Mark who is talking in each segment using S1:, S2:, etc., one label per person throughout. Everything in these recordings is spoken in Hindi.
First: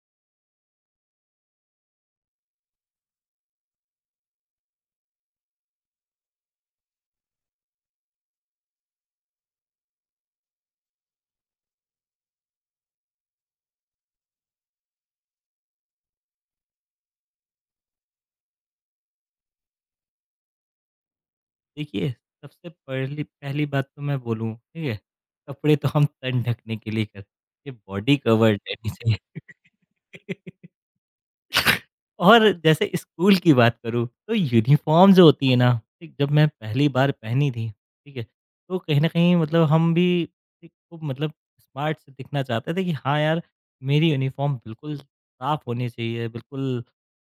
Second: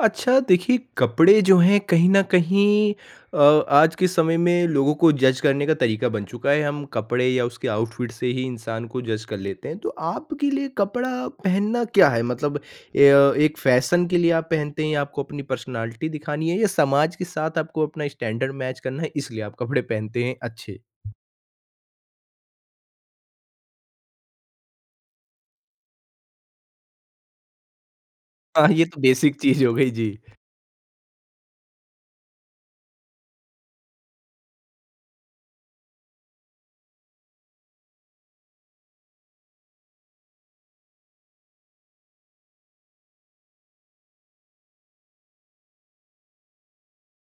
S1: अच्छा देखिए, कपड़े जो हैं कहीं न कहीं अ, आज के समय में लोगों को जज करने का तरीका बन चुका है। हम कपड़े या उसके आउटफिट से ही इंसान को जज कर लेते हैं। तो आपके लिए कपड़ा पहनना क्या है? मतलब एक फ़ैशन के लिए आप पहनते हैं या आपको अपनी पर्सनैलिटी दिखानी है या समाज के साथ आपको अपना स्टैंडर्ड मैच करना है इसलिए आप कपड़े पहनते हैं अच्छे?
S2: देखिए, सबसे पहली पहली बात तो मैं बोलूँ, ठीक है? कपड़े तो हम तन ढकने के लिए करते ये बॉडी कवर
S1: हाँ, ये
S2: लेनी
S1: तो बेसिक चीज़ हो गई।
S2: चाहिए।
S1: जी।
S2: और जैसे स्कूल की बात करूँ, तो यूनिफ़ॉर्म जो होती है ना, ठीक, जब मैं पहली बार पहनी थी, ठीक है? तो कहीं न कहीं मतलब हम भी एक खूब मतलब स्मार्ट से दिखना चाहते थे कि हाँ यार, मेरी यूनिफ़ॉर्म बिल्कुल साफ़ होनी चाहिए, बिल्कुल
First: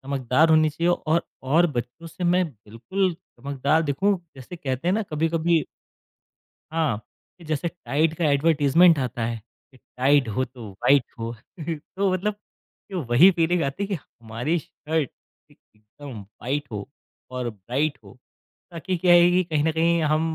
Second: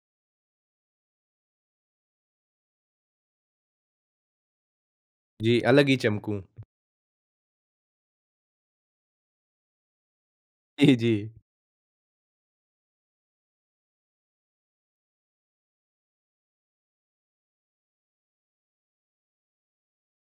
S2: चमकदार होनी चाहिए और बच्चों से मैं बिल्कुल चमकदार दिखूँ। जैसे कहते हैं ना
S1: जी,
S2: कभी-कभी
S1: अलग ही चमकूँ।
S2: हाँ, कि जैसे टाइड का एडवर्टाइज़मेंट आता है, कि टाइड हो तो
S1: जी,
S2: व्हाइट
S1: जी।
S2: हो। तो मतलब कि वही फीलिंग आती है कि हमारी शर्ट एक एकदम व्हाइट हो और ब्राइट हो, ताकि क्या है कि कहीं न कहीं हम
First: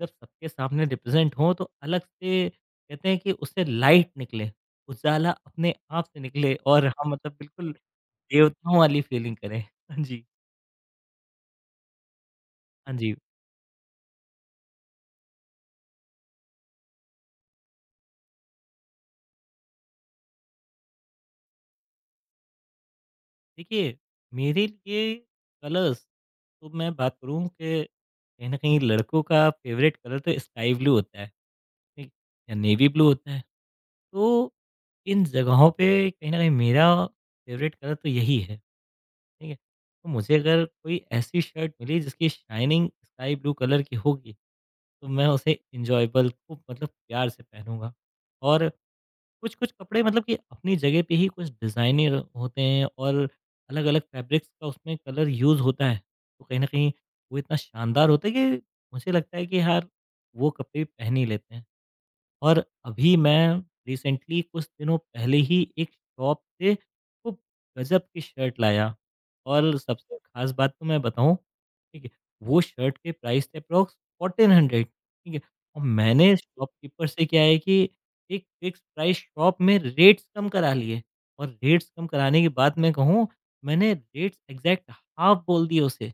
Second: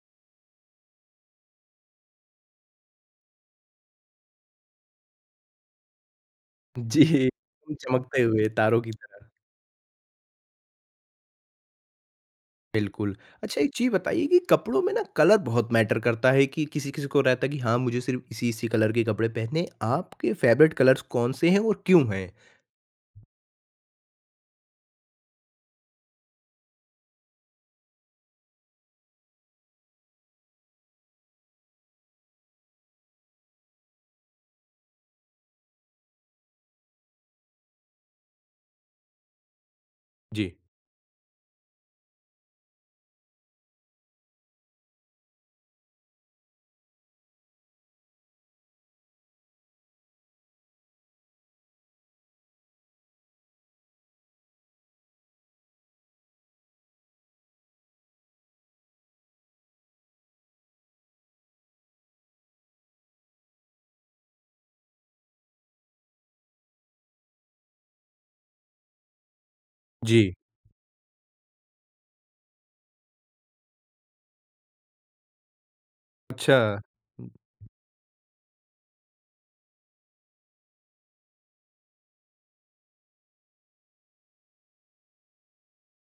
S2: जब सबके सामने रिप्रेज़ेंट हों, तो अलग से कहते हैं कि उससे लाइट निकले, उजाला अपने आप से निकले और हम
S1: जी,
S2: मतलब बिल्कुल
S1: चमकते हुए
S2: देवताओं
S1: तारों की
S2: वाली
S1: तरह।
S2: फीलिंग करें। हाँ जी, हाँ
S1: बिल्कुल।
S2: जी।
S1: अच्छा एक चीज़ बताइए कि कपड़ों में ना कलर बहुत मैटर करता है कि किसी-किसी को रहता है कि हाँ, मुझे सिर्फ़ इसी-इसी कलर के कपड़े पहनने। आपके फ़ेवरेट कलर्स कौन-से हैं और क्यों हैं?
S2: देखिए, मेरे लिए कलर्स तो मैं बात करूँ कि कहीं न कहीं लड़कों का फ़ेवरेट कलर तो स्काई ब्लू होता है, ठीक? या नेवी ब्लू होता है। तो इन जगहों पे कहीं न कहीं मेरा फ़ेवरेट कलर तो यही है, ठीक है? तो मुझे
S1: जी।
S2: अगर कोई ऐसी शर्ट मिली जिसकी शाइनिंग स्काई ब्लू कलर की होगी, तो मैं उसे एन्जॉयबल खूब मतलब प्यार से पहनूँगा और कुछ-कुछ कपड़े मतलब कि अपनी जगह पे ही कुछ डिज़ाइनर होते हैं और अलग-अलग फैब्रिक्स का उसमें कलर यूज़ होता है। तो कहीं न कहीं वो इतना शानदार होता है कि मुझे लगता है कि यार, वो कपड़े पहन ही लेते हैं। और अभी मैं रिसेंटली कुछ दिनों पहले ही एक शॉप से खूब गजब की शर्ट लाया और सबसे
S1: जी।
S2: खास बात तो मैं बताऊँ, ठीक है, वो शर्ट के प्राइस थे अप्रॉक्स 1400, ठीक है, और मैंने
S1: अच्छा।
S2: शॉपकीपर से क्या है कि एक फिक्स प्राइस शॉप में रेट्स कम करा लिए और रेट्स कम कराने के बाद मैं कहूँ, मैंने रेट्स एग्ज़ैक्ट हाफ़ बोल दिए उसे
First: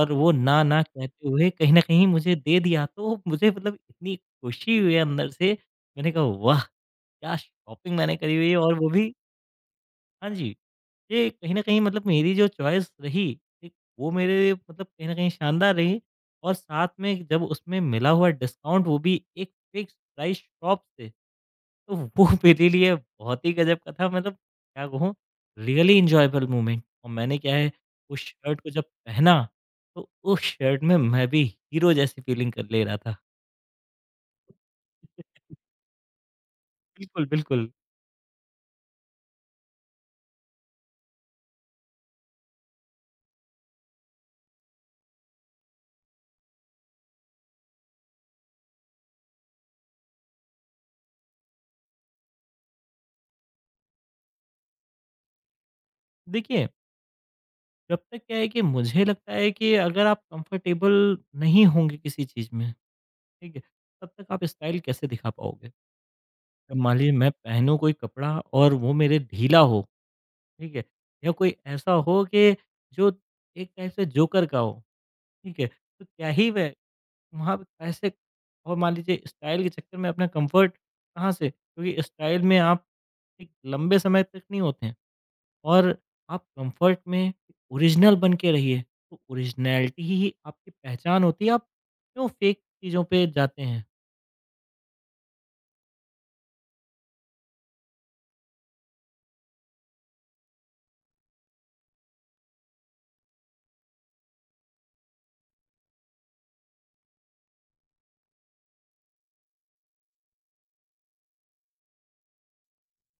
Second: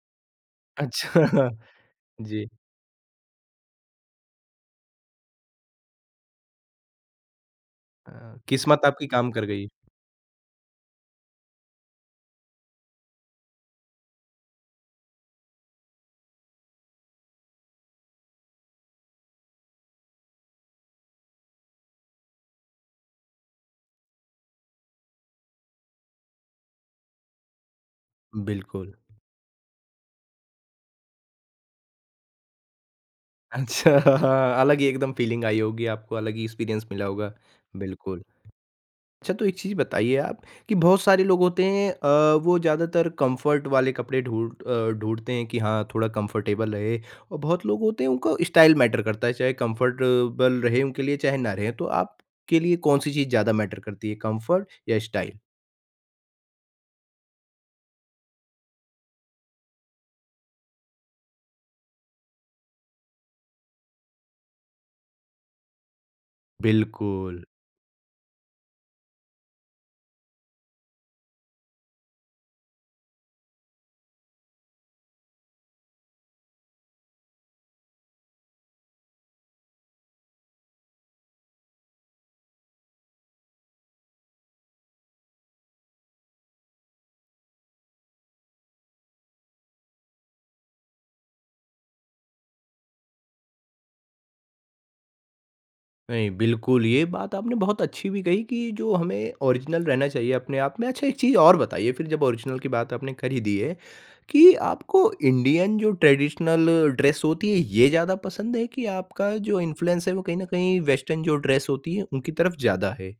S2: और वो ना, ना
S1: अच्छा।
S2: कहते हुए कहीं न कहीं मुझे
S1: जी।
S2: दे दिया। तो मुझे मतलब इतनी खुशी हुई अंदर से मैंने कहा वाह! क्या शॉपिंग मैंने करी हुई है और
S1: किस्मत
S2: वो
S1: आपकी
S2: भी
S1: काम कर गई।
S2: हाँ जी, ये कहीं न कहीं मतलब मेरी जो चॉइस रही, एक वो मेरे लिए मतलब कहीं न कहीं शानदार रही और साथ में जब उसमें मिला हुआ डिस्काउंट वो भी एक फिक्स प्राइस शॉप से, तो वो मेरे लिए बहुत ही गज़ब का था मतलब क्या कहूँ रियली एन्जॉयबल मोमेंट और मैंने क्या है उस शर्ट को जब
S1: बिल्कुल।
S2: पहना, तो उस शर्ट में मैं भी हीरो जैसी फीलिंग कर ले रहा था।
S1: अच्छा अलग ही एकदम फ़ीलिंग आई होगी आपको, अलग ही एक्सपीरियंस मिला
S2: बिल्कुल,
S1: होगा।
S2: बिल्कुल।
S1: बिल्कुल। अच्छा तो एक चीज़ बताइए आप कि बहुत सारे लोग होते हैं वो ज़्यादातर कंफर्ट वाले कपड़े ढूंढते हैं कि हाँ थोड़ा कंफर्टेबल रहे और बहुत लोग होते हैं उनका स्टाइल मैटर करता है चाहे कंफर्टेबल रहे उनके लिए चाहे ना रहे तो आपके लिए कौन सी चीज़ ज़्यादा मैटर करती है कंफर्ट या स्टाइल
S2: देखिए जब तक क्या है कि मुझे लगता है कि अगर आप कंफर्टेबल नहीं होंगे किसी चीज़ में, ठीक है? तब तक आप स्टाइल कैसे दिखा पाओगे? अब मान लीजिए मैं
S1: बिल्कुल
S2: पहनूँ कोई कपड़ा और वो मेरे ढीला हो, ठीक है? या कोई ऐसा हो कि जो एक टाइप से जोकर का हो, ठीक है? तो क्या ही वह वहाँ पे कैसे और मान लीजिए स्टाइल के चक्कर में अपना कंफर्ट कहाँ से क्योंकि स्टाइल में आप एक लंबे समय तक नहीं होते हैं। और आप कंफर्ट में ओरिजिनल बन के रहिए, तो ओरिजिनैलिटी ही आपकी पहचान होती है, आप क्यों फेक चीज़ों पे जाते हैं?
S1: नहीं, बिल्कुल, ये बात आपने बहुत अच्छी भी कही कि जो हमें ओरिजिनल रहना चाहिए अपने आप में। अच्छा, एक चीज़ और बताइए फिर जब ओरिजिनल की बात आपने कर ही दी है, कि आपको इंडियन जो ट्रेडिशनल ड्रेस होती है, ये ज़्यादा पसंद है कि आपका जो इन्फ्लुएंस है, वो कहीं न कहीं वेस्टर्न जो ड्रेस होती है, उनकी तरफ ज़्यादा है?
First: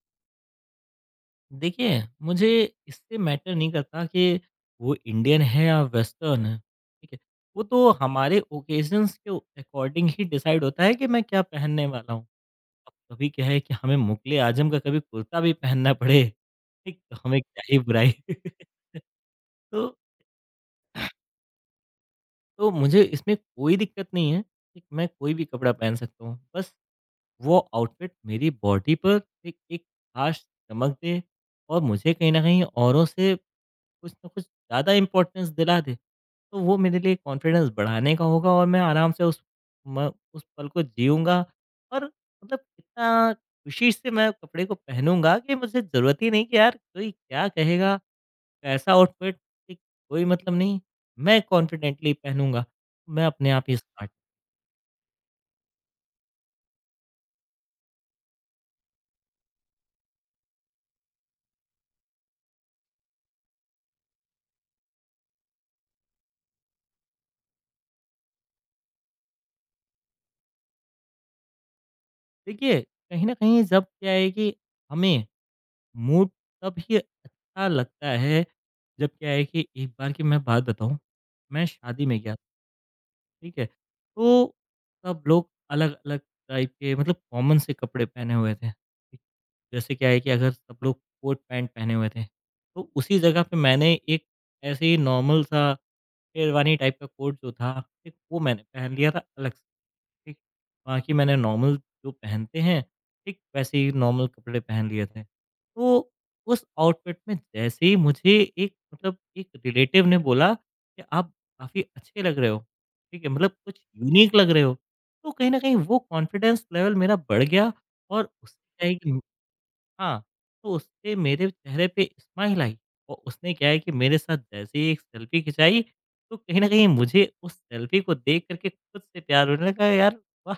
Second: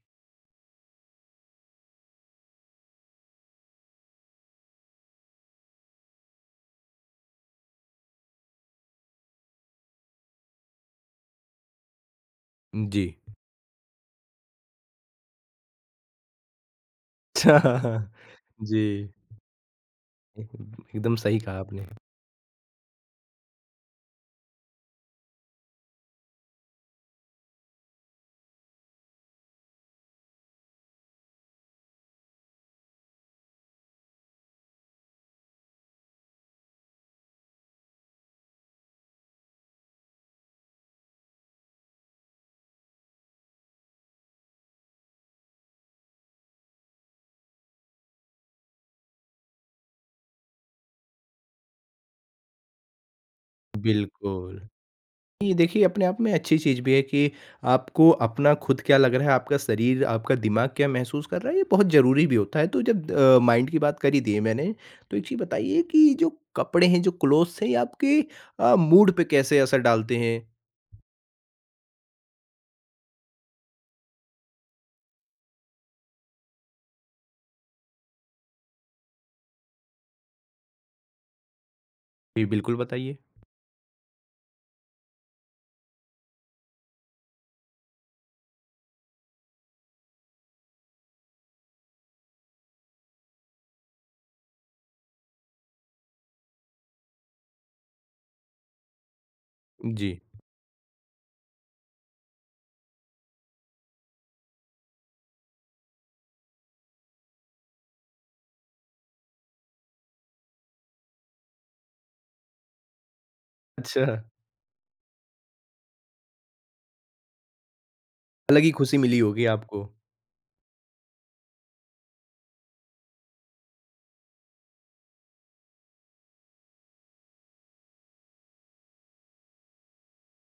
S2: देखिए, मुझे इससे मैटर नहीं करता कि वो इंडियन है या वेस्टर्न है, ठीक है? वो तो हमारे ओकेशन्स के अकॉर्डिंग ही डिसाइड होता है कि मैं क्या पहनने वाला हूँ। अब
S1: जी।
S2: कभी क्या है कि हमें मुग़ल-ए आज़म का कभी कुर्ता भी पहनना पड़े, ठीक? तो हमें क्या ही
S1: अच्छा,
S2: बुराई।
S1: जी।
S2: तो
S1: एकदम सही कहा आपने।
S2: तो मुझे इसमें कोई दिक्कत नहीं है, ठीक, मैं कोई भी कपड़ा पहन सकता हूँ। बस वो आउटफिट मेरी बॉडी पर एक एक ख़ास चमक दे और मुझे कहीं न कहीं औरों से कुछ न कुछ ज़्यादा इम्पोर्टेंस दिला दे। तो वो मेरे लिए कॉन्फिडेंस बढ़ाने का होगा और मैं आराम से उस म उस पल को जीऊँगा और मतलब इतना खुशी से मैं कपड़े को पहनूँगा कि मुझे ज़रूरत ही नहीं कि यार कोई क्या कहेगा ऐसा आउटफिट कि कोई मतलब नहीं, मैं कॉन्फिडेंटली पहनूँगा, मैं अपने आप ही स्मार्ट।
S1: बिल्कुल। ये देखिए अपने आप में अच्छी चीज़ भी है कि आपको अपना खुद क्या लग रहा है, आपका शरीर, आपका दिमाग क्या महसूस कर रहा है, ये बहुत ज़रूरी भी होता है। तो जब माइंड की बात कर ही दी है मैंने, तो एक चीज़ बताइए कि जो कपड़े हैं, जो क्लॉथ्स हैं, ये आपके मूड पे कैसे असर डालते हैं?
S2: देखिए, कहीं न कहीं जब क्या है कि हमें मूड तब ही अच्छा लगता है, जब क्या है कि एक बार की मैं बात बताऊँ, मैं शादी में गया, था,
S1: जी, बिल्कुल बताइए।
S2: ठीक है? तो सब लोग अलग-अलग टाइप के मतलब कॉमन से कपड़े पहने हुए थे। ठीक? जैसे क्या है कि अगर सब लोग कोट पैंट पहने हुए थे, तो उसी जगह पे मैंने एक ऐसे ही नॉर्मल सा शेरवानी टाइप का कोट जो था, ठीक, वो मैंने पहन लिया था अलग से,
S1: जी।
S2: ठीक। बाकी मैंने नॉर्मल जो पहनते हैं, ठीक, वैसे ही नॉर्मल कपड़े पहन लिए थे। तो उस आउटफिट में जैसे ही मुझे एक रिलेटिव ने बोला कि आप काफ़ी अच्छे लग रहे हो, ठीक है? मतलब कुछ
S1: अच्छा,
S2: यूनिक लग रहे हो। तो कहीं न कहीं वो कॉन्फिडेंस लेवल मेरा बढ़ गया और उससे
S1: अलग ही
S2: क्या है
S1: खुशी मिली
S2: कि
S1: होगी आपको।
S2: हाँ, तो उससे मेरे चेहरे पे स्माइल आई और उसने क्या है कि मेरे साथ जैसे ही एक सेल्फ़ी खिंचाई, तो कहीं न कहीं मुझे उस सेल्फ़ी को देख कर के खुद से प्यार होने लगा यार, वाह!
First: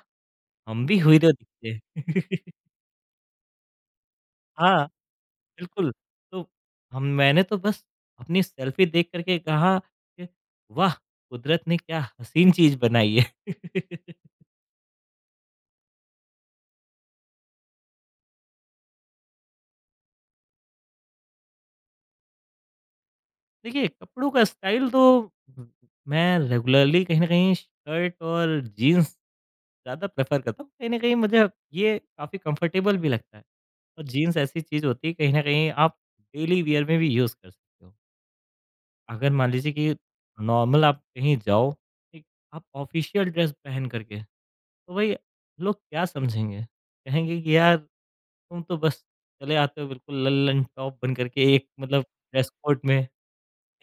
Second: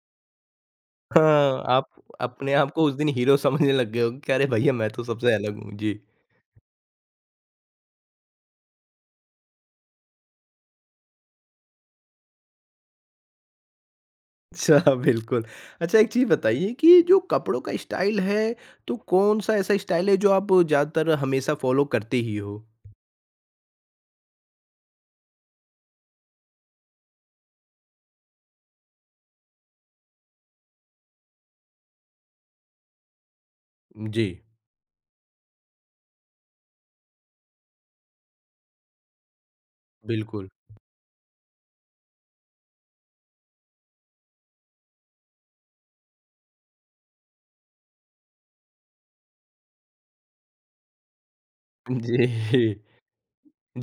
S2: हम भी हीरो
S1: हाँ,
S2: दिखते
S1: आप
S2: हैं।
S1: अपने आप को उस दिन हीरो समझने लग गए होंगे कि अरे भैया
S2: हाँ,
S1: मैं तो सबसे अलग हूँ।
S2: बिल्कुल,
S1: जी।
S2: तो हम मैंने तो बस अपनी सेल्फ़ी देख कर के कहा कि वाह! कुदरत ने क्या हसीन चीज़ बनाई है।
S1: अच्छा बिल्कुल। अच्छा एक चीज़ बताइए कि जो कपड़ों का स्टाइल है, तो कौन-सा ऐसा स्टाइल है जो आप ज़्यादातर हमेशा फ़ॉलो करते ही हो?
S2: देखिए, कपड़ों का स्टाइल तो मैं रेगुलरली कहीं न कहीं शर्ट और जीन्स ज़्यादा प्रेफ़र करता हूँ। कहीं न कहीं मुझे ये काफ़ी कंफ़र्टेबल भी लगता है और
S1: जी,
S2: जीन्स ऐसी चीज़ होती है कहीं न कहीं आप डेली वियर में भी यूज़ कर सकते हो। अगर मान लीजिए कि
S1: बिल्कुल।
S2: नॉर्मल आप कहीं जाओ, ठीक? आप ऑफ़िशियल ड्रेस पहन कर के, तो भई लोग क्या समझेंगे? कहेंगे कि यार तुम तो बस चले आते हो बिल्कुल लल्लन टॉप बन कर के एक मतलब ड्रेस
S1: जी,
S2: कोड में।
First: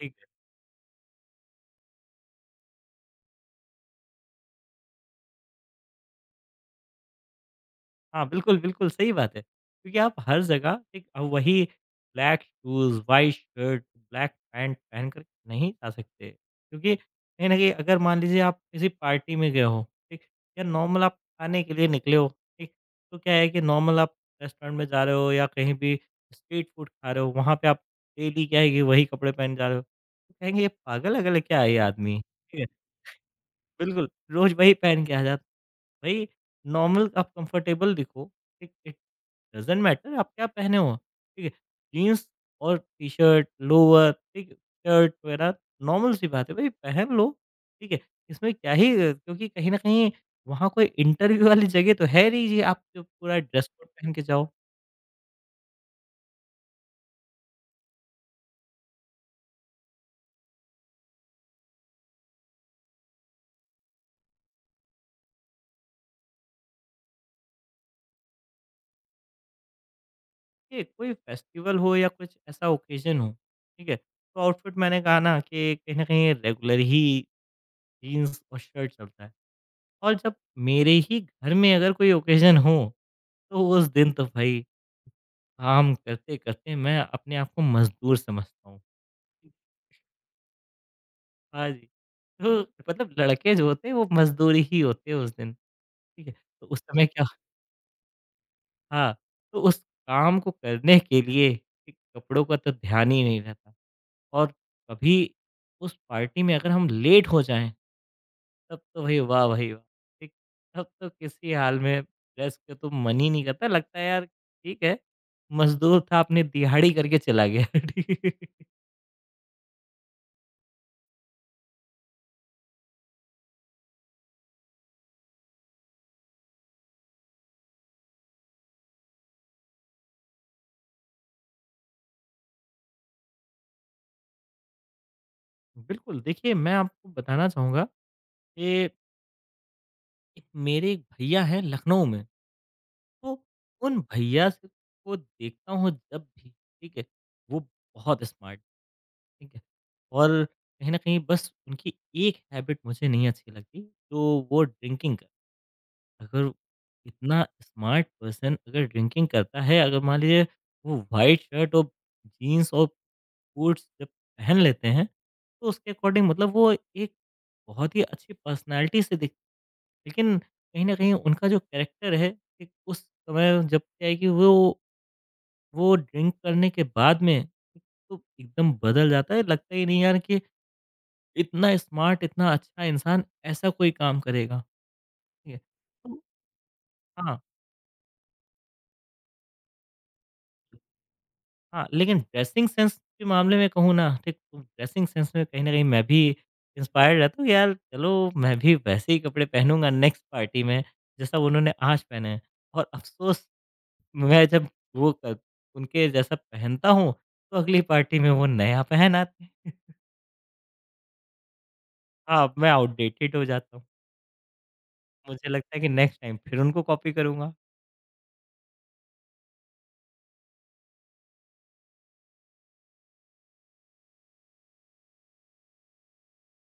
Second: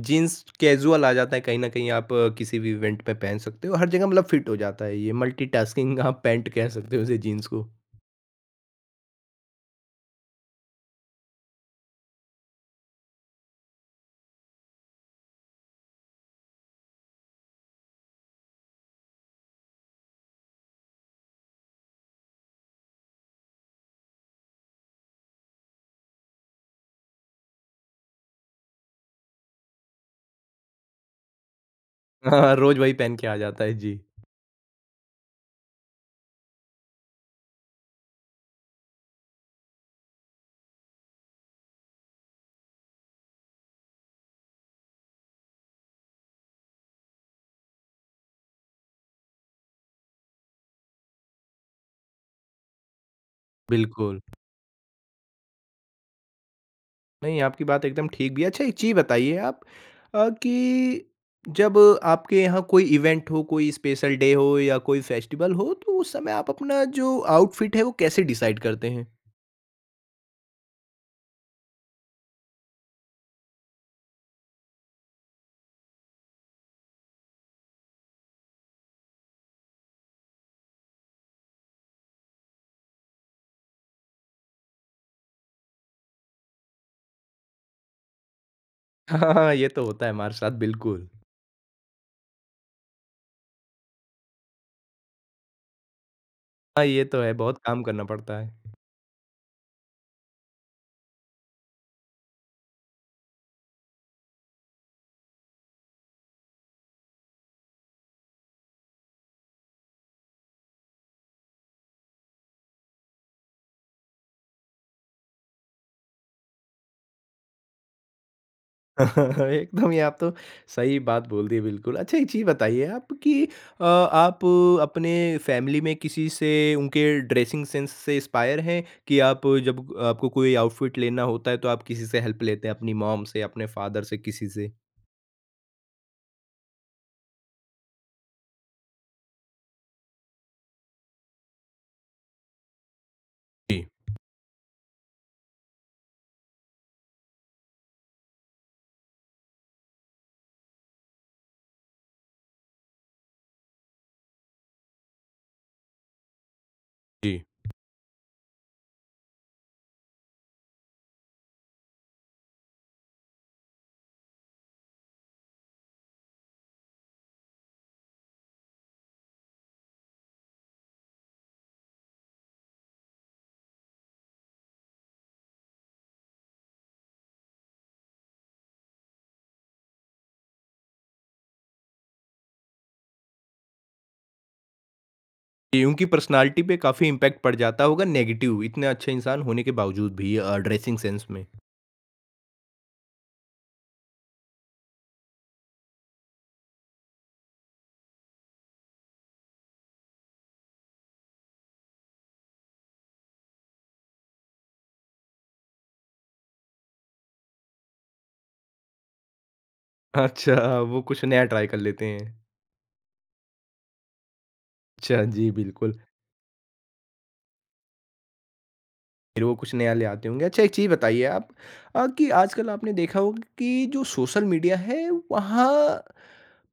S2: ठीक।
S1: कैज़ुअल आ जाता है कहीं न कहीं आप किसी भी इवेंट में पहन सकते हो, हर जगह मतलब फिट हो जाता है ये मल्टीटास्किंग आप पैंट कह सकते हो उसे जीन्स को।
S2: हाँ, बिल्कुल, बिल्कुल सही बात है। क्योंकि आप हर जगह एक वही black shoes, white shirt, black pant पहन कर नहीं जा सकते। क्योंकि कहीं न कहीं अगर मान लीजिए आप किसी पार्टी में गए हो, ठीक? या नॉर्मल आप खाने के लिए निकले हो, ठीक? तो क्या है कि नॉर्मल आप रेस्टोरेंट में जा रहे हो या कहीं भी स्ट्रीट फूड खा रहे हो, वहाँ पे आप डेली क्या है कि वही कपड़े पहन जा रहे हो। तो कहेंगे ये पागल-अगल है क्या है ये आदमी?
S1: हाँ, रोज़ वही पहन के आ जाता है। जी,
S2: बिल्कुल, रोज़ वही पहन के आ जाते भाई नॉर्मल आप कंफर्टेबल दिखो, ठीक, इट डज़न्ट मैटर आप क्या पहने हो, ठीक है? जीन्स और टी-शर्ट, लोअर, ठीक, शर्ट वगैरह नॉर्मल सी बात है भाई पहन लो, ठीक है? इसमें क्या ही क्योंकि कहीं न कहीं वहाँ कोई इंटरव्यू वाली जगह तो है नहीं जी आप जो पूरा ड्रेस कोड पहन
S1: बिल्कुल।
S2: के जाओ,
S1: नहीं, आपकी बात एकदम ठीक भी है। अच्छा एक चीज़ बताइए आप कि जब आपके यहाँ कोई इवेंट हो, कोई स्पेशल डे हो या कोई फेस्टिवल हो, तो उस समय आप अपना जो आउटफिट है, वो कैसे डिसाइड करते हैं?
S2: ठीक है? कोई फेस्टिवल हो या कुछ ऐसा ओकेज़न हो, ठीक है? तो आउटफिट मैंने कहा ना कि कहीं न कहीं रेगुलर ही जीन्स और शर्ट चलता है। और जब मेरे ही घर में अगर कोई ओकेज़न हो, तो उस दिन तो भई काम करते-करते मैं अपने आप को मज़दूर समझता हूँ।
S1: हाँ, हाँ, ये तो होता है हमारे साथ बिल्कुल।
S2: हाँ जी, तो मतलब लड़के जो होते हैं वो मज़दूर ही होते हैं उस दिन, ठीक है? तो उस
S1: हाँ, ये
S2: समय
S1: तो
S2: क्या
S1: है, बहुत काम करना पड़ता है।
S2: हाँ, तो उस काम को करने के लिए कि कपड़ों का तो ध्यान ही नहीं रहता और कभी उस पार्टी में अगर हम लेट हो जाएँ, तब तो भाई वाह भाई वाह! ठीक, तब तो किसी हाल में रेस्ट का तो मन ही नहीं करता, लगता है यार ठीक है, मज़दूर था अपनी दिहाड़ी करके चला गया। ठीक है।
S1: एकदम ये आप तो सही बात बोल दी बिल्कुल। अच्छा एक चीज़ बताइए आप कि आप अपने फैमिली में किसी से उनके ड्रेसिंग सेंस से इंस्पायर हैं कि आप जब आपको कोई आउटफिट लेना होता है तो आप किसी से हेल्प लेते हैं, अपनी मॉम से, अपने फादर से, किसी से?
S2: बिल्कुल, देखिए मैं आपको बताना चाहूँगा कि एक मेरे एक भैया हैं लखनऊ में, तो
S1: जी,
S2: उन भैया से को देखता हूँ जब भी, ठीक है, वो बहुत स्मार्ट, ठीक है, और कहीं न कहीं बस उनकी एक हैबिट मुझे नहीं अच्छी लगती, तो वो ड्रिंकिंग का अगर
S1: जी।
S2: इतना स्मार्ट पर्सन अगर ड्रिंकिंग करता है, अगर मान लीजिए वो व्हाइट शर्ट और जीन्स और बूट्स जब पहन लेते हैं, तो उसके अकॉर्डिंग मतलब वो एक बहुत ही अच्छी पर्सनैलिटी से दिख लेकिन कहीं न कहीं उनका जो कैरेक्टर है, एक उस समय जब क्या है कि वो ड्रिंक करने के बाद में एक तो एकदम बदल जाता है, लगता ही नहीं यार कि इतना स्मार्ट, इतना अच्छा इंसान ऐसा कोई काम करेगा। ठीक है?
S1: जी, उनकी
S2: तो
S1: पर्सनैलिटी पे काफ़ी इम्पैक्ट
S2: हाँ।
S1: पड़ जाता होगा नेगेटिव, इतने अच्छे इंसान होने के बावजूद भी ड्रेसिंग सेंस में।
S2: हाँ, लेकिन ड्रेसिंग सेंस के मामले में कहूँ ना, ठीक, तो ड्रेसिंग सेंस में कहीं न कहीं मैं भी इंस्पायर्ड रहता हूँ कि यार चलो, मैं भी वैसे ही कपड़े पहनूँगा नेक्स्ट पार्टी में, जैसा उन्होंने आज पहने हैं। और अफ़सोस मैं जब वो क उनके जैसा पहनता हूँ, तो अगली पार्टी में वो नया पहन आते हैं।
S1: अच्छा, वो कुछ नया ट्राई कर लेते हैं।
S2: हाँ, मैं आउटडेटेड हो जाता हूँ।
S1: अच्छा,
S2: मुझे
S1: जी
S2: लगता है कि
S1: बिल्कुल।
S2: नेक्स्ट टाइम फिर उनको कॉपी करूँगा।
S1: फिर वो कुछ नया ले आते होंगे। अच्छा एक चीज़ बताइए आप कि आजकल आपने देखा होगा कि जो सोशल मीडिया है वहाँ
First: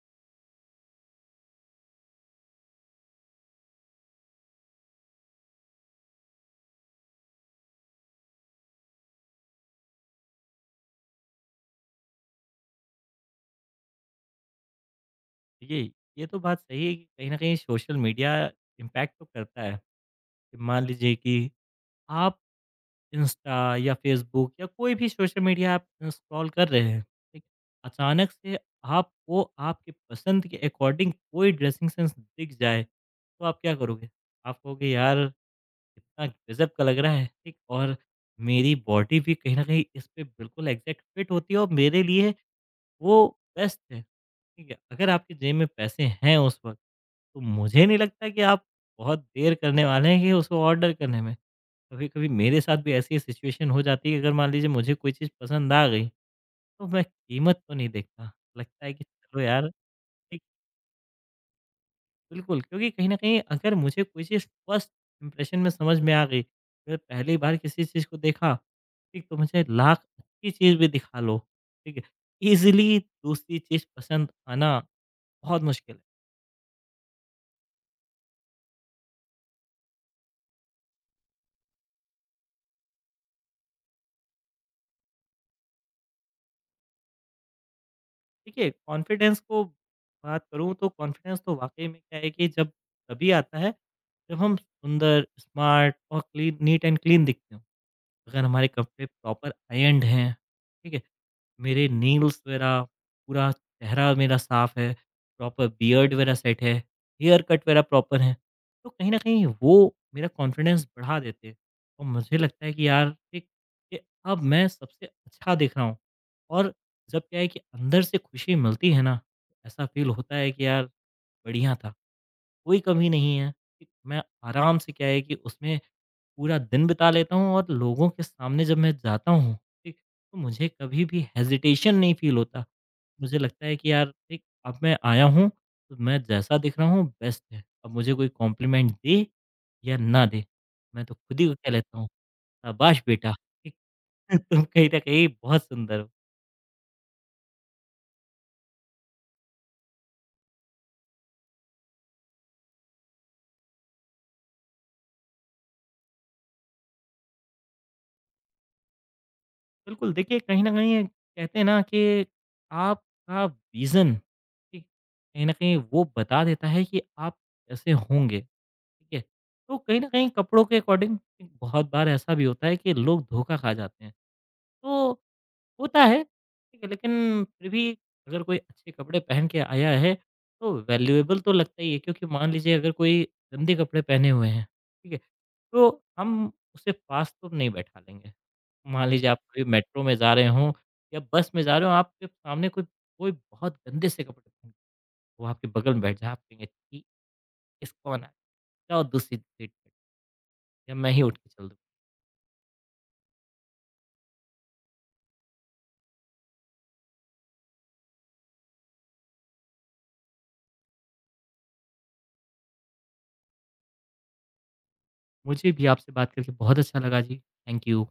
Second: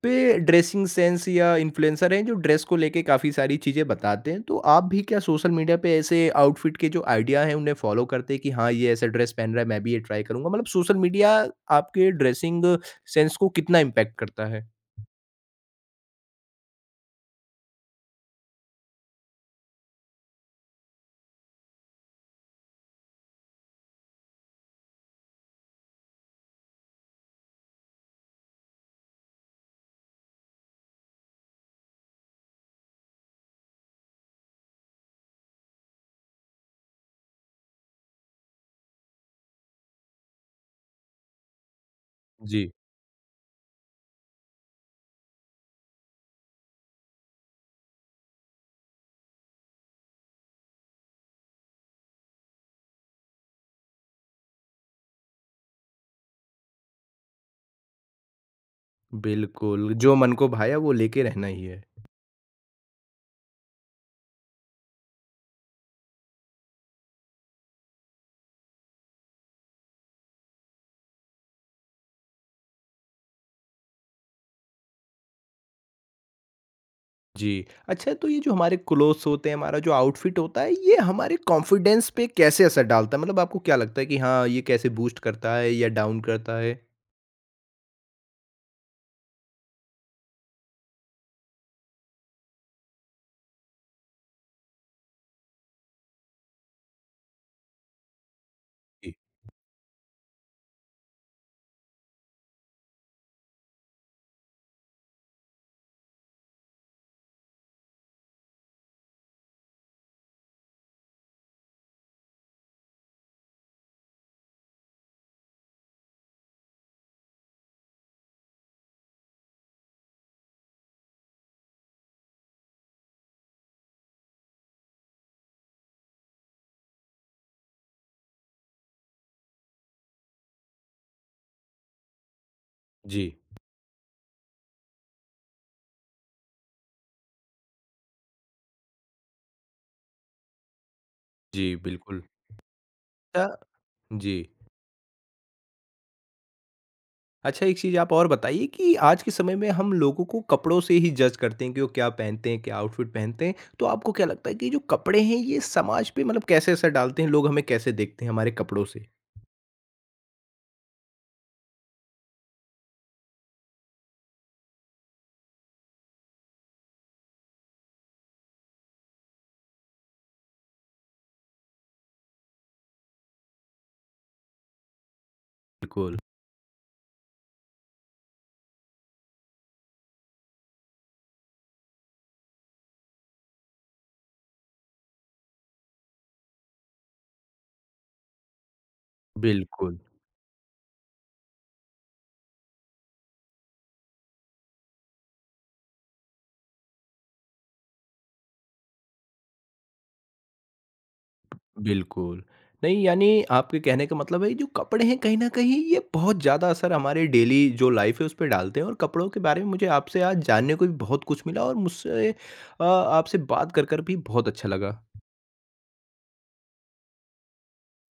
S1: पे ड्रेसिंग सेंस या इन्फ्लुएंसर हैं जो ड्रेस को लेके काफ़ी सारी चीज़ें बताते हैं। तो आप भी क्या सोशल मीडिया पे ऐसे आउटफिट के जो आइडिया हैं उन्हें फ़ॉलो करते हैं कि हाँ, ये ऐसा ड्रेस पहन रहा है मैं भी ये ट्राई करूँगा? मतलब सोशल मीडिया आपके ड्रेसिंग सेंस को कितना इम्पैक्ट करता है?
S2: ये ये तो बात सही है कि कहीं न कहीं सोशल मीडिया इम्पैक्ट तो करता है। कि मान लीजिए कि आप इंस्टा या फेसबुक या कोई भी सोशल मीडिया आप स्क्रॉल कर रहे हैं ठीक अचानक से आपको आपके पसंद के अकॉर्डिंग कोई ड्रेसिंग सेंस दिख जाए तो आप क्या करोगे आप कहोगे यार कितना गजब का लग रहा है ठीक और मेरी बॉडी भी कहीं ना कहीं इस पे बिल्कुल एग्जैक्ट फिट होती है और मेरे लिए
S1: जी।
S2: वो बेस्ट है ठीक है अगर आपके जेब में पैसे हैं उस वक्त तो मुझे नहीं लगता कि आप बहुत देर करने वाले हैं कि उसको ऑर्डर करने में कभी-कभी मेरे साथ भी ऐसी सिचुएशन हो जाती है, अगर मान लीजिए मुझे कोई चीज़ पसंद आ गई, तो मैं कीमत तो नहीं देखता। लगता है कि चलो यार
S1: बिल्कुल, जो मन
S2: ठीक
S1: को भाया वो लेके रहना ही है।
S2: बिल्कुल, क्योंकि कहीं न कहीं अगर मुझे कोई चीज़ फर्स्ट इंप्रेशन में समझ में आ गई, मैं पहली बार किसी चीज़ को देखा, ठीक तो मुझे लाख अच्छी चीज़ भी दिखा लो, ठीक है? ईज़िली दूसरी चीज़ पसंद आना बहुत मुश्किल है।
S1: जी। अच्छा तो ये जो हमारे क्लोथ्स होते हैं, हमारा जो आउटफिट होता है, ये हमारे कॉन्फिडेंस पे कैसे असर डालता है? मतलब आपको क्या लगता है कि हाँ, ये कैसे बूस्ट करता है या डाउन करता है?
S2: देखिए, कॉन्फिडेंस को बात करूँ तो कॉन्फिडेंस तो वाक़ई में क्या है कि जब तभी आता है, जब हम सुंदर, स्मार्ट और क्लीन नीट एंड क्लीन दिखते हों। अगर हमारे कपड़े
S1: जी।
S2: प्रॉपर आयर्न्ड हैं, ठीक है? मेरे नेल्स वगैरह, पूरा चेहरा मेरा साफ है, प्रॉपर बियर्ड वगैरह सेट है, हेयर कट वगैरह प्रॉपर है। तो कहीं न कहीं वो मेरा कॉन्फिडेंस बढ़ा देते हैं और मुझे लगता है कि यार ठीक कि अब मैं सबसे अच्छा दिख रहा हूँ और जब क्या है कि अंदर से खुशी मिलती है ना, ऐसा फ़ील होता है कि यार बढ़िया था, कोई कमी नहीं है। ठीक, मैं आराम से क्या है कि उसमें पूरा दिन बिता लेता हूँ और लोगों के सामने जब मैं जाता हूँ, ठीक, तो मुझे कभी भी हेज़िटेशन नहीं फ़ील होता।
S1: जी,
S2: मुझे लगता है कि यार ठीक अब मैं आया हूँ, तो मैं जैसा दिख रहा हूँ बेस्ट है। अब मुझे कोई कॉम्प्लीमेंट दे या ना दे, मैं तो खुद ही को
S1: जी,
S2: कह लेता हूँ,
S1: बिल्कुल।
S2: शाबाश बेटा,
S1: अच्छा
S2: ठीक,
S1: जी।
S2: तुम कहीं न कहीं बहुत सुंदर हो।
S1: अच्छा एक चीज़ आप और बताइए कि आज के समय में हम लोगों को कपड़ों से ही जज करते हैं कि वो क्या पहनते हैं, क्या आउटफिट पहनते हैं। तो आपको क्या लगता है कि जो कपड़े हैं, ये समाज पे मतलब कैसे असर डालते हैं? लोग हमें कैसे देखते हैं हमारे कपड़ों से?
S2: बिल्कुल, देखिए कहीं न कहीं कहते हैं ना कि आपका विज़न, ठीक, कहीं न कहीं वो बता देता है कि आप कैसे होंगे। ठीक है? तो कहीं न कहीं कपड़ों के अकॉर्डिंग बहुत बार ऐसा भी होता है कि लोग धोखा खा जाते हैं। तो होता
S1: बिल्कुल,
S2: है, ठीक है, लेकिन फिर भी अगर कोई अच्छे कपड़े पहन के आया है, तो वैल्यूएबल तो लगता ही है क्योंकि मान लीजिए अगर कोई गंदे कपड़े पहने हुए हैं, ठीक है? तो हम उसे पास तो नहीं बैठा लेंगे। मान लीजिए आप कभी
S1: बिल्कुल।
S2: मेट्रो में जा रहे हों या बस में जा रहे हो, आपके सामने कोई कोई बहुत गंदे से कपड़े पहन के वो आपके बगल में बैठ जाए, आप कहेंगे, "छी! इसको ना जाओ दूसरी सीट पे।" या मैं ही उठ के चल दूँ।
S1: बिल्कुल। नहीं, यानी आपके कहने का मतलब है जो कपड़े हैं कहीं न कहीं ये बहुत ज़्यादा असर हमारे डेली जो लाइफ़ है उस पे डालते हैं और कपड़ों के बारे में मुझे आपसे आज जानने को भी बहुत कुछ मिला और आपसे बात कर भी बहुत अच्छा लगा।
S2: मुझे भी आपसे बात करके बहुत अच्छा लगा जी। Thank you.